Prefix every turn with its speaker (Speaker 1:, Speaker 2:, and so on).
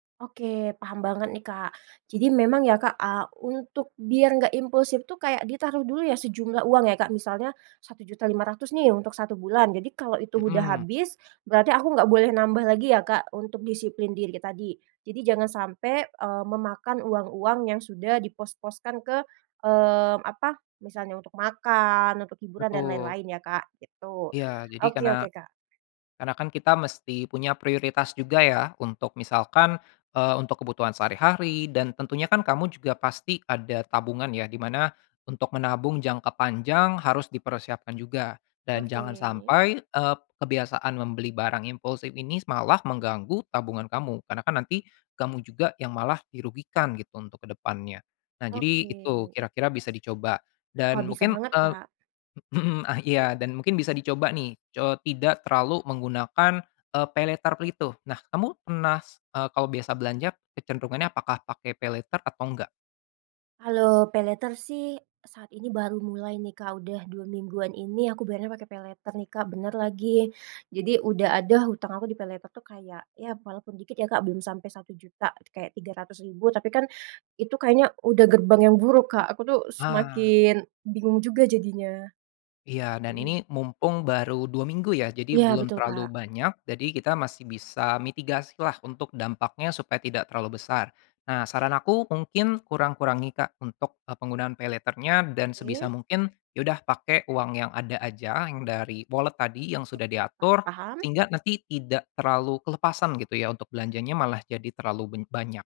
Speaker 1: Oke. Paham banget nih, Kak. Jadi memang ya, Kak, eee, untuk biar enggak impulsif tuh, kayak ditaruh dulu ya, sejumlah uang ya, Kak, misalnya Rp1.500.000 nih, untuk 1 bulan. Jadi, kalau itu udah
Speaker 2: Mhm.
Speaker 1: habis, berarti aku nggak boleh nambah lagi ya, Kak, untuk disiplin diri tadi. Jadi jangan sampai, eee, memakan uang-uang yang sudah dipos-poskan ke, mmm, apa, misalnya untuk makan, untuk hiburan dan
Speaker 2: Betul.
Speaker 1: lain-lain ya, Kak, gitu.
Speaker 2: Iya. Jadi,
Speaker 1: Oke
Speaker 2: karena
Speaker 1: oke, Kak.
Speaker 2: karena, kan kita mesti punya prioritas juga ya, untuk misalkan, eee, untuk kebutuhan sehari-hari dan tentunya kan kamu juga pasti ada tabungan ya, di mana untuk menabung jangka panjang harus dipersiapkan juga. Dan jangan
Speaker 1: Oke.
Speaker 2: sampai, eee, kebiasaan membeli barang impulsif ini s malah mengganggu tabungan kamu. Karena kan nanti kamu juga yang malah dirugikan gitu, untuk ke depannya. Nah, jadi itu
Speaker 1: Oke.
Speaker 2: kira-kira bisa dicoba
Speaker 1: Wah,
Speaker 2: dan
Speaker 1: bisa
Speaker 2: mungkin,
Speaker 1: banget,
Speaker 2: eee
Speaker 1: Kak.
Speaker 2: mhm, ah iya, dan mungkin bisa dicoba nih, co tidak terlalu menggunakan, eee, paylater gitu. Nah kamu pernah s eee, kalau biasa belanja kecenderungannya apakah pakai paylater atau enggak?
Speaker 1: Kalau paylater sih, saat ini baru mulai nih, Kak, udah 2 mingguan ini aku bayarnya pakai paylater nih, Kak, bener lagi. Jadi, udah ada hutang aku di paylater tuh kayak, ya walaupun dikit ya, Kak, belum sampai RP1.000.000, kayak Rp300.000, tapi kan, itu kayaknya udah gerbang yang buruk Kak, aku tuh
Speaker 2: Ah.
Speaker 1: semakin bingung juga jadinya.
Speaker 2: Iya, dan ini
Speaker 1: Mhm.
Speaker 2: mumpung baru 2 minggu ya, jadi
Speaker 1: Iya
Speaker 2: belum
Speaker 1: betul,
Speaker 2: terlalu
Speaker 1: Kak.
Speaker 2: banyak, jadi kita masih bisa mitigasi lah, untuk dampaknya, supaya tidak terlalu besar. Nah, saran aku mungkin kurang-kurangi, Kak, untuk, eee, penggunaan paylater-nya dan sebisa
Speaker 1: Oke.
Speaker 2: mungkin, ya udah pakai uang yang ada aja, yang dari wallet tadi, yang sudah
Speaker 1: Oke, paham
Speaker 2: diatur,
Speaker 1: paham.
Speaker 2: sehingga nanti tidak terlalu kelepasan gitu ya, untuk belanjanya malah jadi terlalu ben banyak.